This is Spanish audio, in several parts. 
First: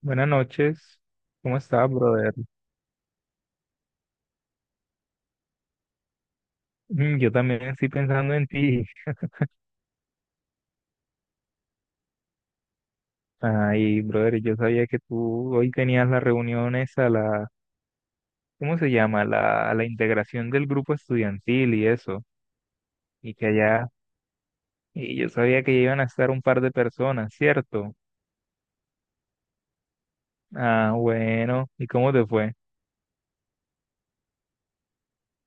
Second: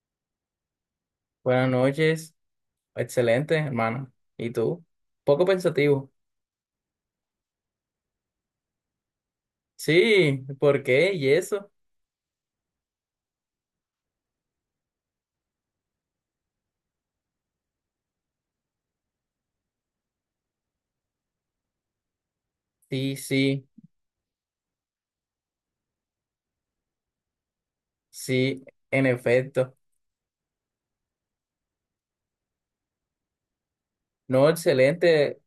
Buenas noches, ¿cómo Buenas estás, noches, brother? excelente, hermano. ¿Y tú? Poco pensativo. Mm, yo también estoy pensando en ti. Sí, ¿por qué? ¿Y eso? Ay, brother, yo sabía que tú hoy tenías las reuniones a la, ¿cómo se llama? A la integración del grupo estudiantil y eso, Sí, y que sí, allá, y yo sabía que iban a estar un par de personas, ¿cierto? sí, en efecto. Ah, bueno, ¿y cómo te fue? No, excelente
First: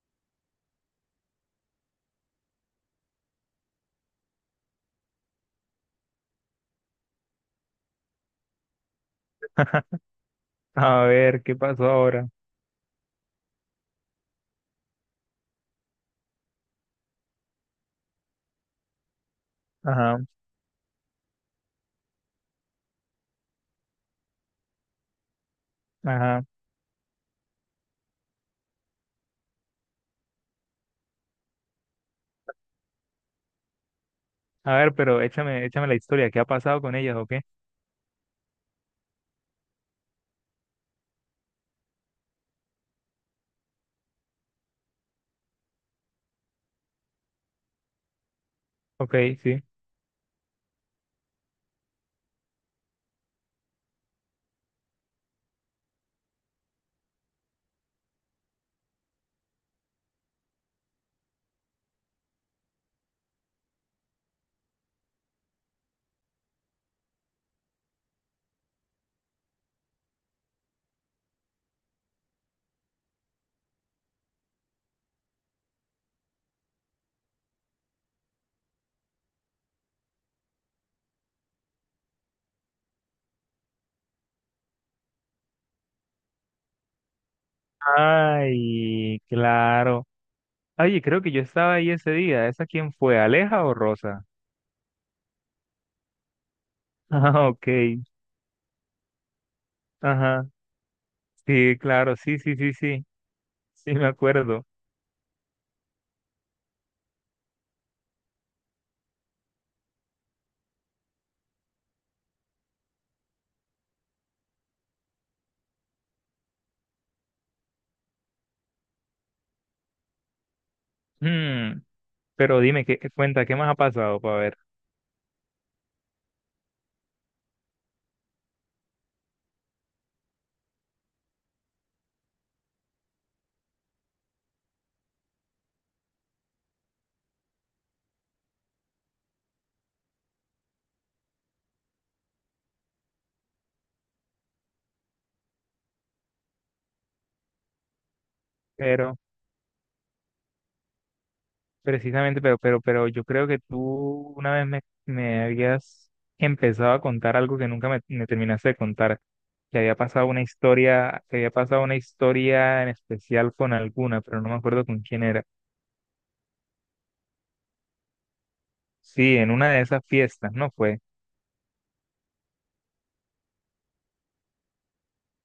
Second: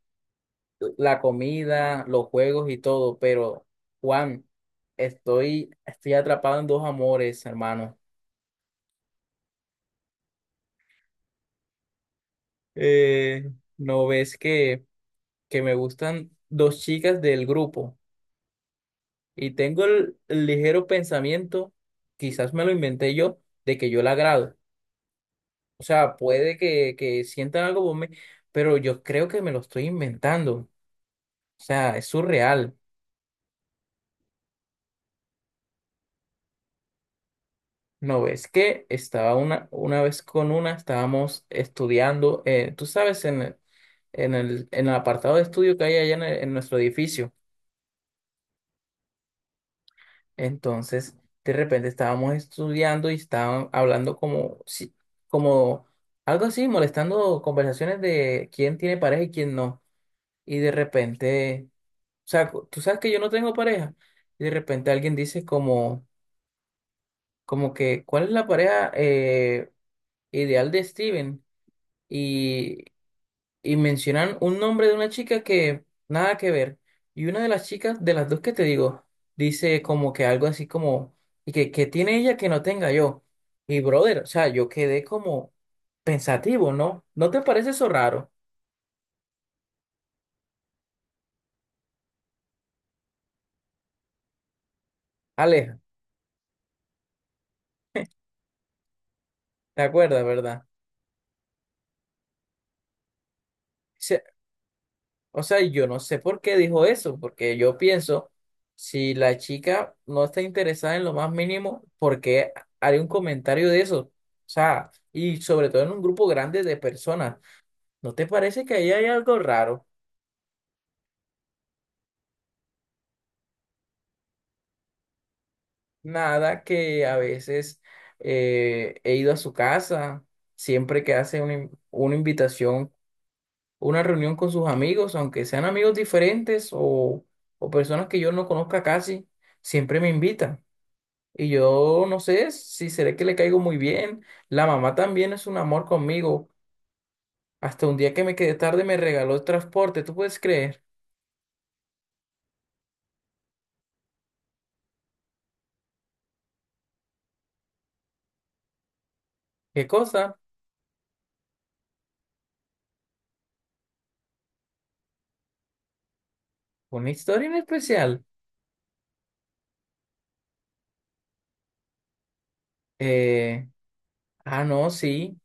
la comida, los juegos y todo, pero Juan, estoy atrapado en dos amores, hermano. A ver, ¿qué pasó ahora? Eh, ¿No ves que me gustan dos chicas del grupo? Y tengo el Ajá, el ligero pensamiento, quizás me lo inventé yo, de que yo la agrado. O sea, ajá. puede que sientan algo por mí, pero yo creo que me lo estoy inventando. O sea, es surreal. A ver, pero échame, échame la historia, ¿qué ha pasado con ellas o qué? ¿No ves que estaba una vez con una, estábamos estudiando, tú sabes, en en el apartado de estudio que hay allá en, en nuestro edificio. Ok, sí. Entonces, de repente estábamos estudiando y estaban hablando como, como algo así, molestando conversaciones de quién tiene pareja y quién no. Y de repente... O sea, tú sabes que yo no tengo pareja. Y de repente alguien dice como, como que, ¿cuál es la pareja ideal de Steven? Y, y mencionan un nombre de una chica que nada que ver. Y una de las chicas, de las dos que te digo, dice como que algo así como, y que tiene ella que no tenga yo. Y brother, o sea, yo quedé como pensativo, ¿no? ¿No te parece eso raro? Ay, claro. Oye, creo que yo estaba ahí ese día. ¿Esa quién fue? ¿Aleja o Rosa? Aleja, Ah, ok. ¿te acuerdas, Ajá. verdad? Sí, claro. Sí, sí, sí, sí. Sí, me acuerdo. O sea, yo no sé por qué dijo eso, porque yo pienso, si la chica no está interesada en lo más mínimo, ¿por qué haría un comentario de eso? O sea, y sobre todo en un grupo grande de personas, ¿no te parece que ahí hay algo raro? Mm, pero dime, ¿qué cuenta? ¿Qué más ha pasado para ver? Nada que a veces he ido a su casa, siempre que hace una, una invitación, una reunión con sus amigos, aunque sean amigos diferentes o personas que yo no conozca casi, siempre me invita. Y yo no sé si será que le caigo muy bien. La mamá también es un amor conmigo. Hasta un día que me quedé tarde me Pero, regaló el transporte. ¿Tú puedes creer? precisamente, pero, pero, pero yo creo que tú una vez me habías empezado a contar algo que nunca me terminaste de contar. Que ¿Qué había pasado cosa? una historia, que había pasado una historia en especial con alguna, pero no me acuerdo con quién era. Una historia en especial. Sí, en una de esas fiestas, ¿no fue? Eh, no, sí,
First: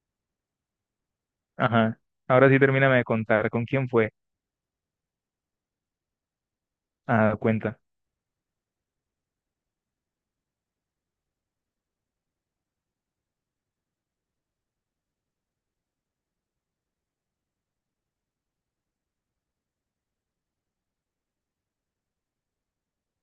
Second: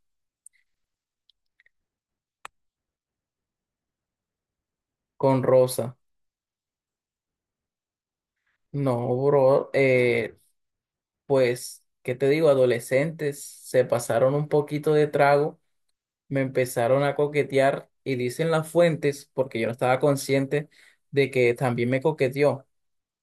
Ajá. Ahora sí termíname de contar con quién fue. con Rosa. Ah, cuenta. No, bro. Pues, ¿qué te digo? Adolescentes se pasaron un poquito de trago, me empezaron a coquetear y dicen las fuentes, porque yo no estaba consciente de que también me coqueteó.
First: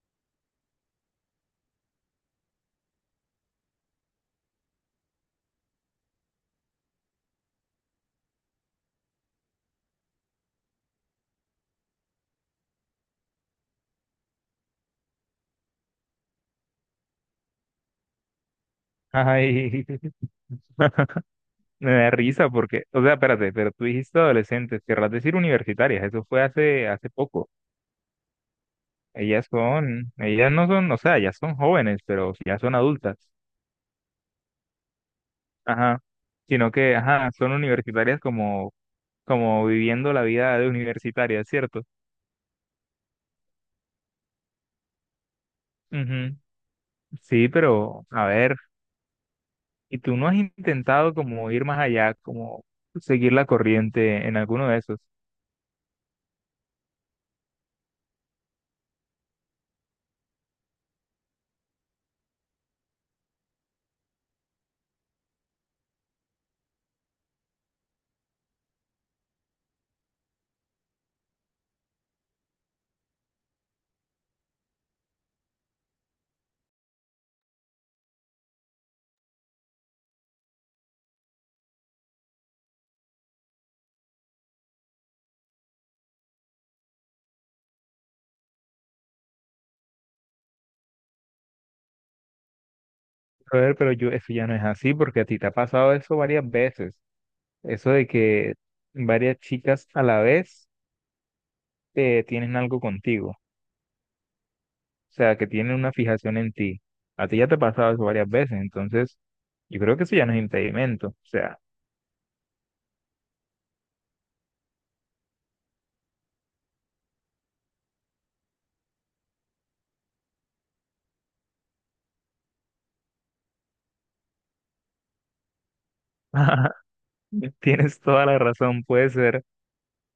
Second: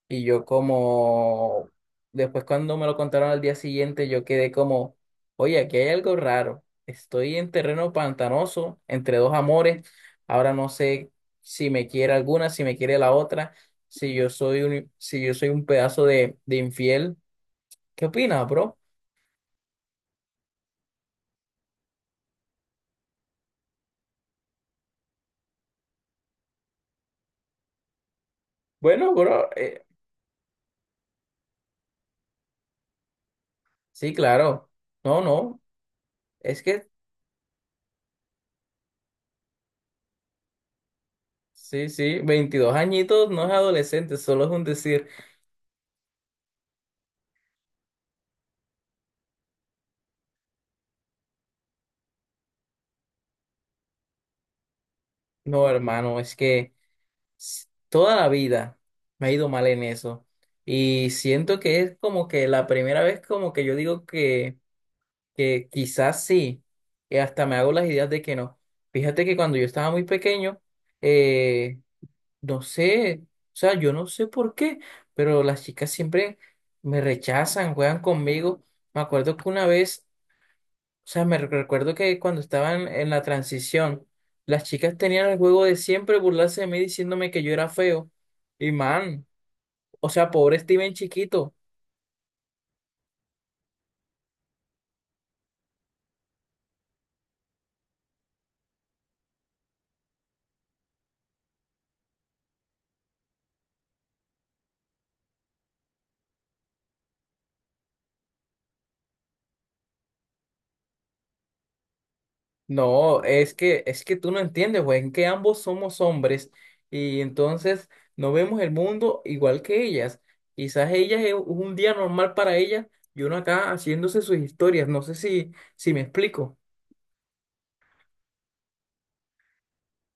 Y yo como, después cuando me lo contaron al día siguiente, yo quedé como, oye, aquí hay algo raro. Estoy en terreno pantanoso, entre dos amores. Ahora no sé si me quiere alguna, si me quiere la otra, si yo soy un pedazo de infiel. ¿Qué opinas, bro? Ay, me da risa porque, o sea, espérate, pero tú dijiste adolescentes, querrás decir universitarias, eso fue hace poco. Bueno, Ellas bro, son, ellas no son, o sea, ellas son jóvenes, pero ya son adultas. sí, claro. No, no, Ajá. es Sino que, que, ajá, son universitarias como, como viviendo la vida de universitaria, ¿cierto? sí, sí, 22 añitos no es adolescente, solo es un decir. Ujú. Sí, pero, a ver, ¿y tú no has intentado como ir más allá, como seguir la corriente en alguno de esos? No, hermano, es que... toda la vida me ha ido mal en eso. Y siento que es como que la primera vez como que yo digo que quizás sí, y hasta me hago las ideas de que no. Fíjate que cuando yo estaba muy pequeño, eh, no sé, o sea, yo no sé por qué, pero las chicas siempre me rechazan, juegan conmigo. Me acuerdo que una vez o sea, me recuerdo que cuando estaban en la transición, las chicas tenían el juego de siempre burlarse de mí diciéndome que yo era feo. Y man, o sea, pobre Steven chiquito. Brother, pero yo, eso ya no es así, porque a ti te ha pasado eso varias veces. Eso de que varias chicas a la vez tienen algo contigo. O sea, que tienen una fijación en ti. A ti ya te ha pasado eso varias veces. Entonces, yo creo que eso ya no es impedimento. O sea, No, es que tú no entiendes, güey, en que ambos somos hombres y entonces no vemos el mundo igual que ellas. Quizás ellas es un día normal para ellas y uno acá haciéndose sus historias. No sé si me explico. tienes toda la razón.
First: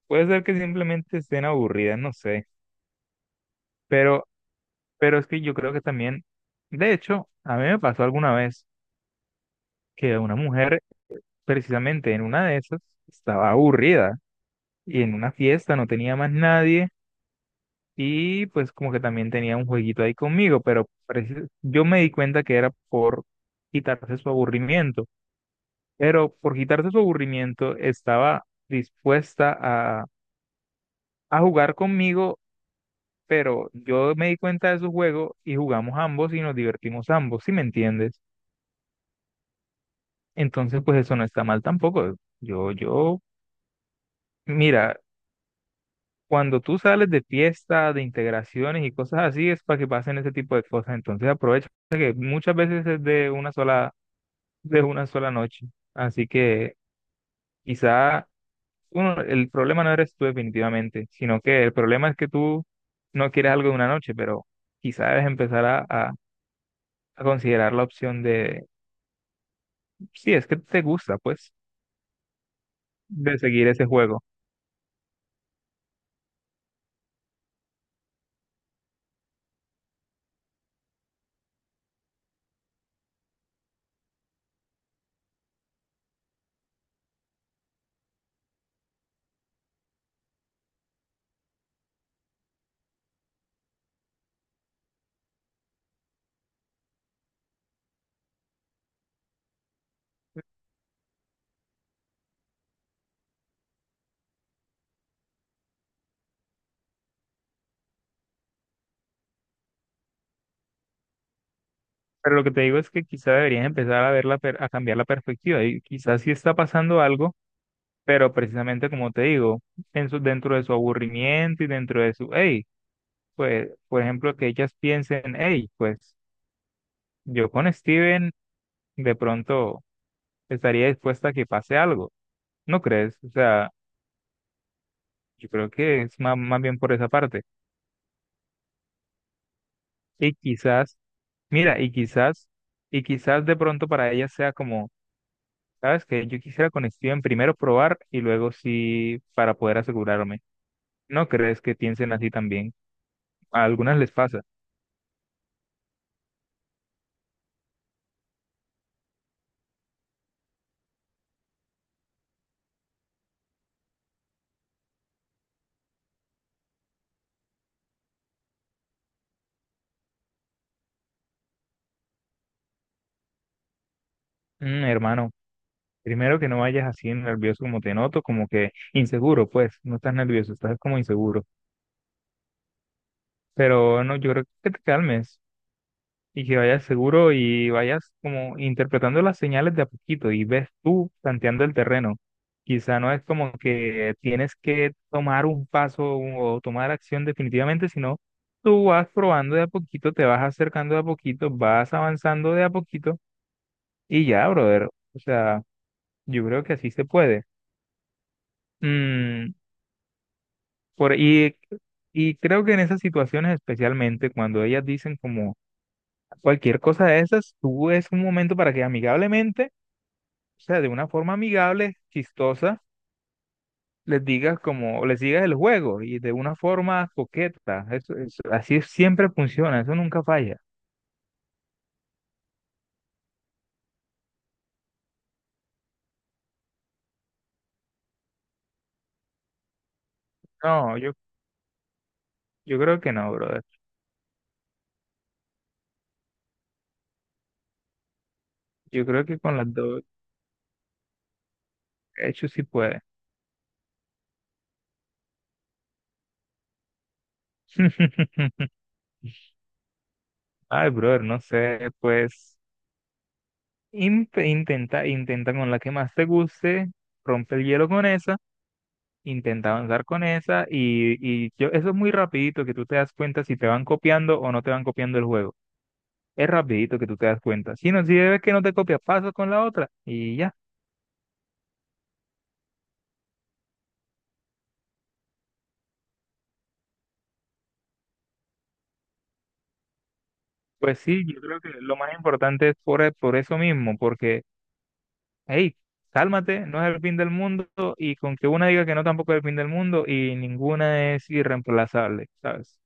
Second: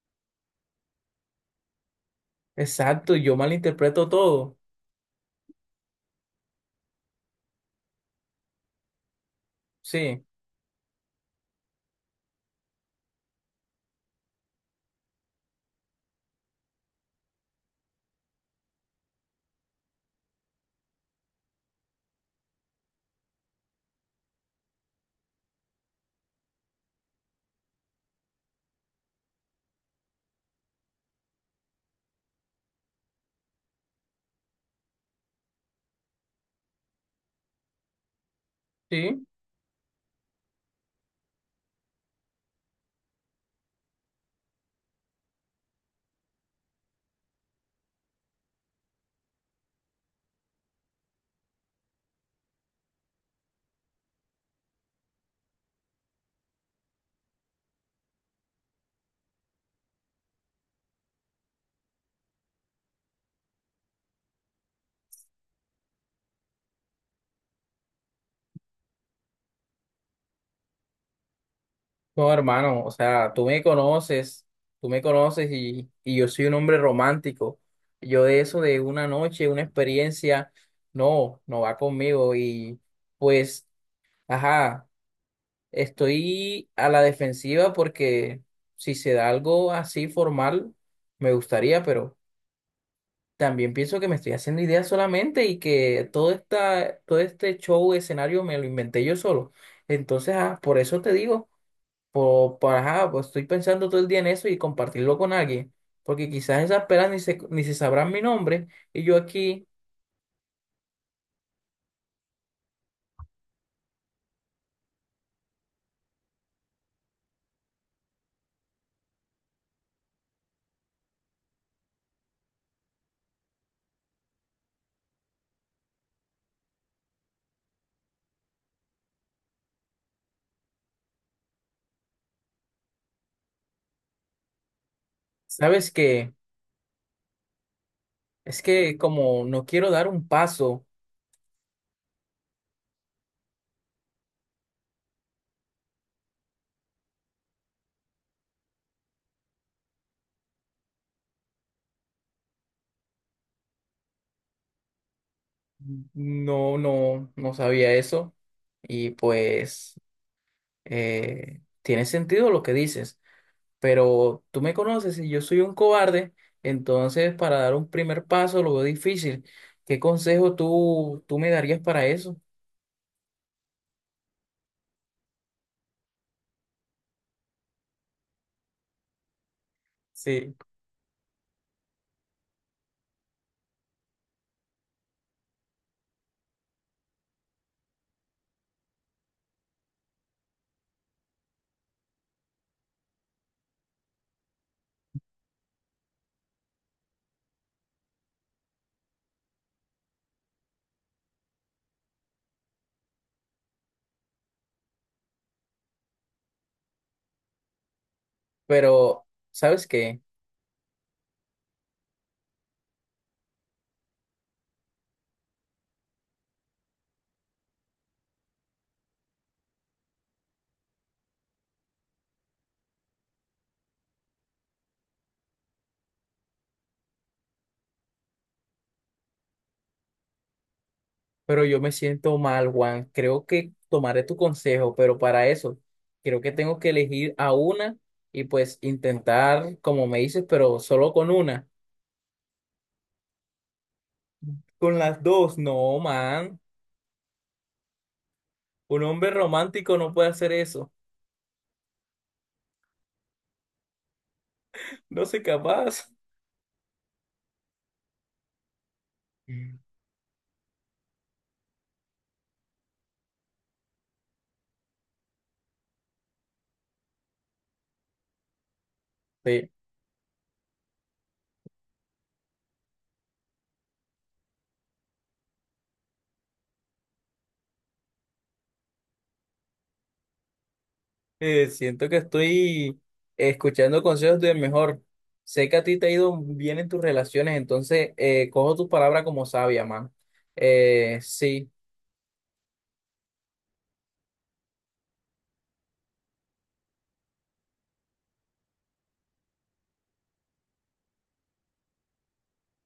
Puede ser que simplemente estén aburridas, no sé. Exacto, yo malinterpreto Pero, todo. pero es que yo creo que también, de hecho, a mí me pasó alguna vez que Sí, una mujer, precisamente en una de esas, estaba aburrida y en una fiesta no tenía más nadie y pues como que también tenía un jueguito ahí conmigo, pero parece- yo me di cuenta que era por quitarse su aburrimiento, pero por quitarse su aburrimiento estaba dispuesta a jugar conmigo, pero yo me di cuenta de su juego y jugamos ambos y nos divertimos ambos, ¿si me entiendes? sí. Entonces pues eso no está mal tampoco. Yo, yo, mira. Cuando tú sales de fiestas, de integraciones y cosas así, es para que pasen ese tipo de cosas. Entonces aprovecha que muchas veces es de una sola noche. Así que quizá uno, el problema no eres tú definitivamente, sino que el problema es que tú no quieres algo de una noche, pero quizá debes empezar a considerar la opción de, si es que te gusta, pues, No, hermano, o sea, de seguir ese juego. Tú me conoces y yo soy un hombre romántico. Yo de eso, de una noche, una experiencia, no, no va conmigo. Y pues, ajá, estoy a la defensiva porque si se da algo así formal, me gustaría, pero también pienso que me estoy haciendo ideas solamente y que todo este show, escenario, me lo inventé yo solo. Entonces, ah, por eso te digo. Ajá, pues estoy pensando todo el día en eso y compartirlo con alguien, porque quizás esas pelas ni se sabrán mi nombre y yo aquí, Pero lo que te digo es que quizá deberías empezar a verla, a cambiar la perspectiva y quizás si está pasando algo. Pero precisamente como te digo, en su- dentro de su aburrimiento y dentro de su, hey, pues, por ejemplo, que ellas piensen, hey, pues yo con Steven de pronto estaría dispuesta a que pase algo, ¿no crees? O sea, yo creo ¿sabes que es qué? má- más, bien por esa parte. Es que como no quiero dar un Y paso, quizás, mira, y quizás de pronto para ellas sea como, ¿sabes que Yo quisiera con Steven primero probar y luego sí para poder asegurarme. ¿No crees que piensen así también? A algunas les pasa. no, no, no sabía eso y pues tiene sentido lo que dices, pero tú me conoces y yo soy un cobarde, entonces para dar un primer paso lo veo difícil. ¿Qué consejo tú me darías para eso? Mm, hermano. Primero que no vayas así nervioso como te noto, como que inseguro, pues, no estás nervioso, Sí. estás como inseguro. Pero no, yo creo que te calmes y que vayas seguro y vayas como interpretando las señales de a poquito y ves tú tanteando el terreno. Quizá no es como que tienes que tomar un paso o tomar acción definitivamente, sino tú vas probando de a poquito, te vas acercando de a poquito, vas avanzando de a poquito y ya, brother. O sea, yo creo que así se puede. Pero, Mm, ¿sabes qué? Por, y, y creo que en esas situaciones, especialmente cuando ellas dicen como cualquier cosa de esas, tú es un momento para que amigablemente, o sea, de una forma amigable, chistosa, les digas como, les digas el juego y de una forma coqueta. Eso- así siempre funciona, eso nunca falla. Pero yo me siento mal, Juan. Creo que tomaré tu consejo, pero para eso creo que tengo que elegir a una y pues intentar, como me dices, pero No, solo yo, con una. yo creo que no, brother. Con las dos, no, man. Un Yo creo hombre que con las romántico dos no puede hacer eso. hechos sí puede. No soy capaz. Mm. Ay, brother, no sé, pues in- intenta, intenta con la que más te guste, rompe el hielo con esa. Sí. Intenta avanzar con esa eso es muy rapidito que tú te das cuenta si te van copiando o no te van copiando el juego. Es rapidito que tú te das cuenta. Si no, si ves que no te copia, pasas con la otra y ya. Siento que estoy escuchando consejos del mejor. Sé que a ti te ha ido bien en tus relaciones, entonces cojo tus palabras como sabia, man. Pues sí, yo creo que Sí. lo más importante es por, e- por eso mismo, porque, hey, cálmate, no es el fin del mundo y con que una diga que no tampoco es el fin del mundo y ninguna es irreemplazable, ¿sabes?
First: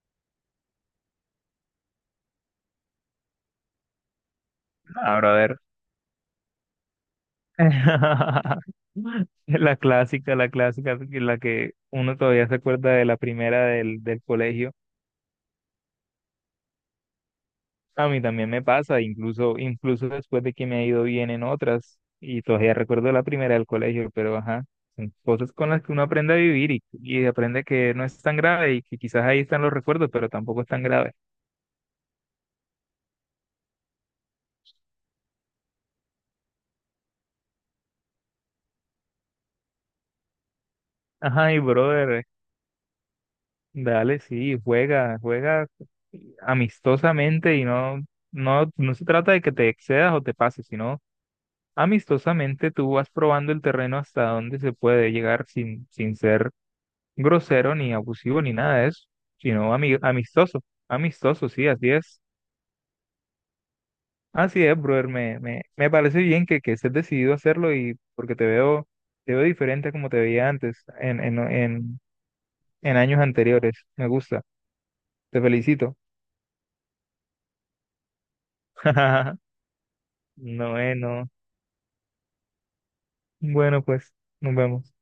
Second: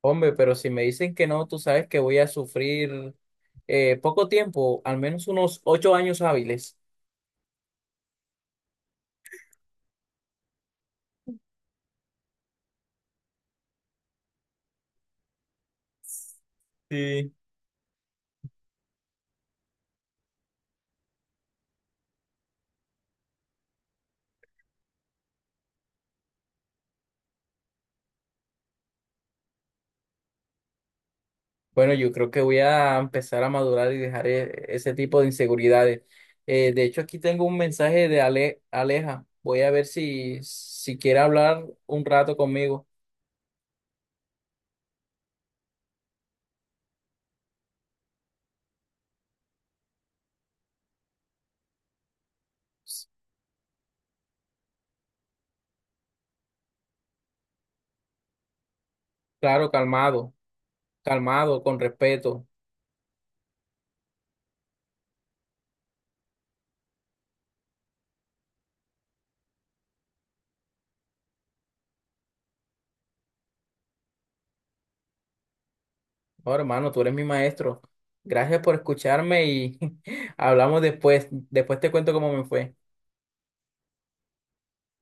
Hombre, pero si me dicen que no, tú sabes que voy a sufrir poco tiempo, al No, menos brother. unos 8 años hábiles. La clásica, que- la que uno todavía se acuerda de la primera del colegio. Sí. A mí también me pasa, incluso, incluso después de que me ha ido bien en otras, y todavía recuerdo la primera del colegio, pero ajá, son cosas con las que uno aprende a vivir y aprende que no es tan grave y que quizás ahí están los recuerdos, pero tampoco es tan grave. Bueno, yo creo que voy a empezar a madurar y dejar ese tipo de inseguridades. De hecho, aquí tengo un mensaje de Aleja. Voy a ver si quiere Ajá, y hablar un brother, rato conmigo. dale, sí, juega, juega amistosamente y no, se trata de que te excedas o te pases, sino amistosamente tú vas probando el terreno hasta donde se puede llegar sin ser grosero ni abusivo ni nada de eso, Claro, sino ami- calmado, amistoso, amistoso, calmado, sí, con así es. respeto. Así es, brother, me parece bien que estés decidido a hacerlo y porque te veo diferente a como te veía antes, en años anteriores. Me gusta, te felicito. Oh, hermano, tú eres mi maestro. Gracias por escucharme y No, hablamos después. no. Después te cuento cómo me fue. Bueno, pues, nos vemos.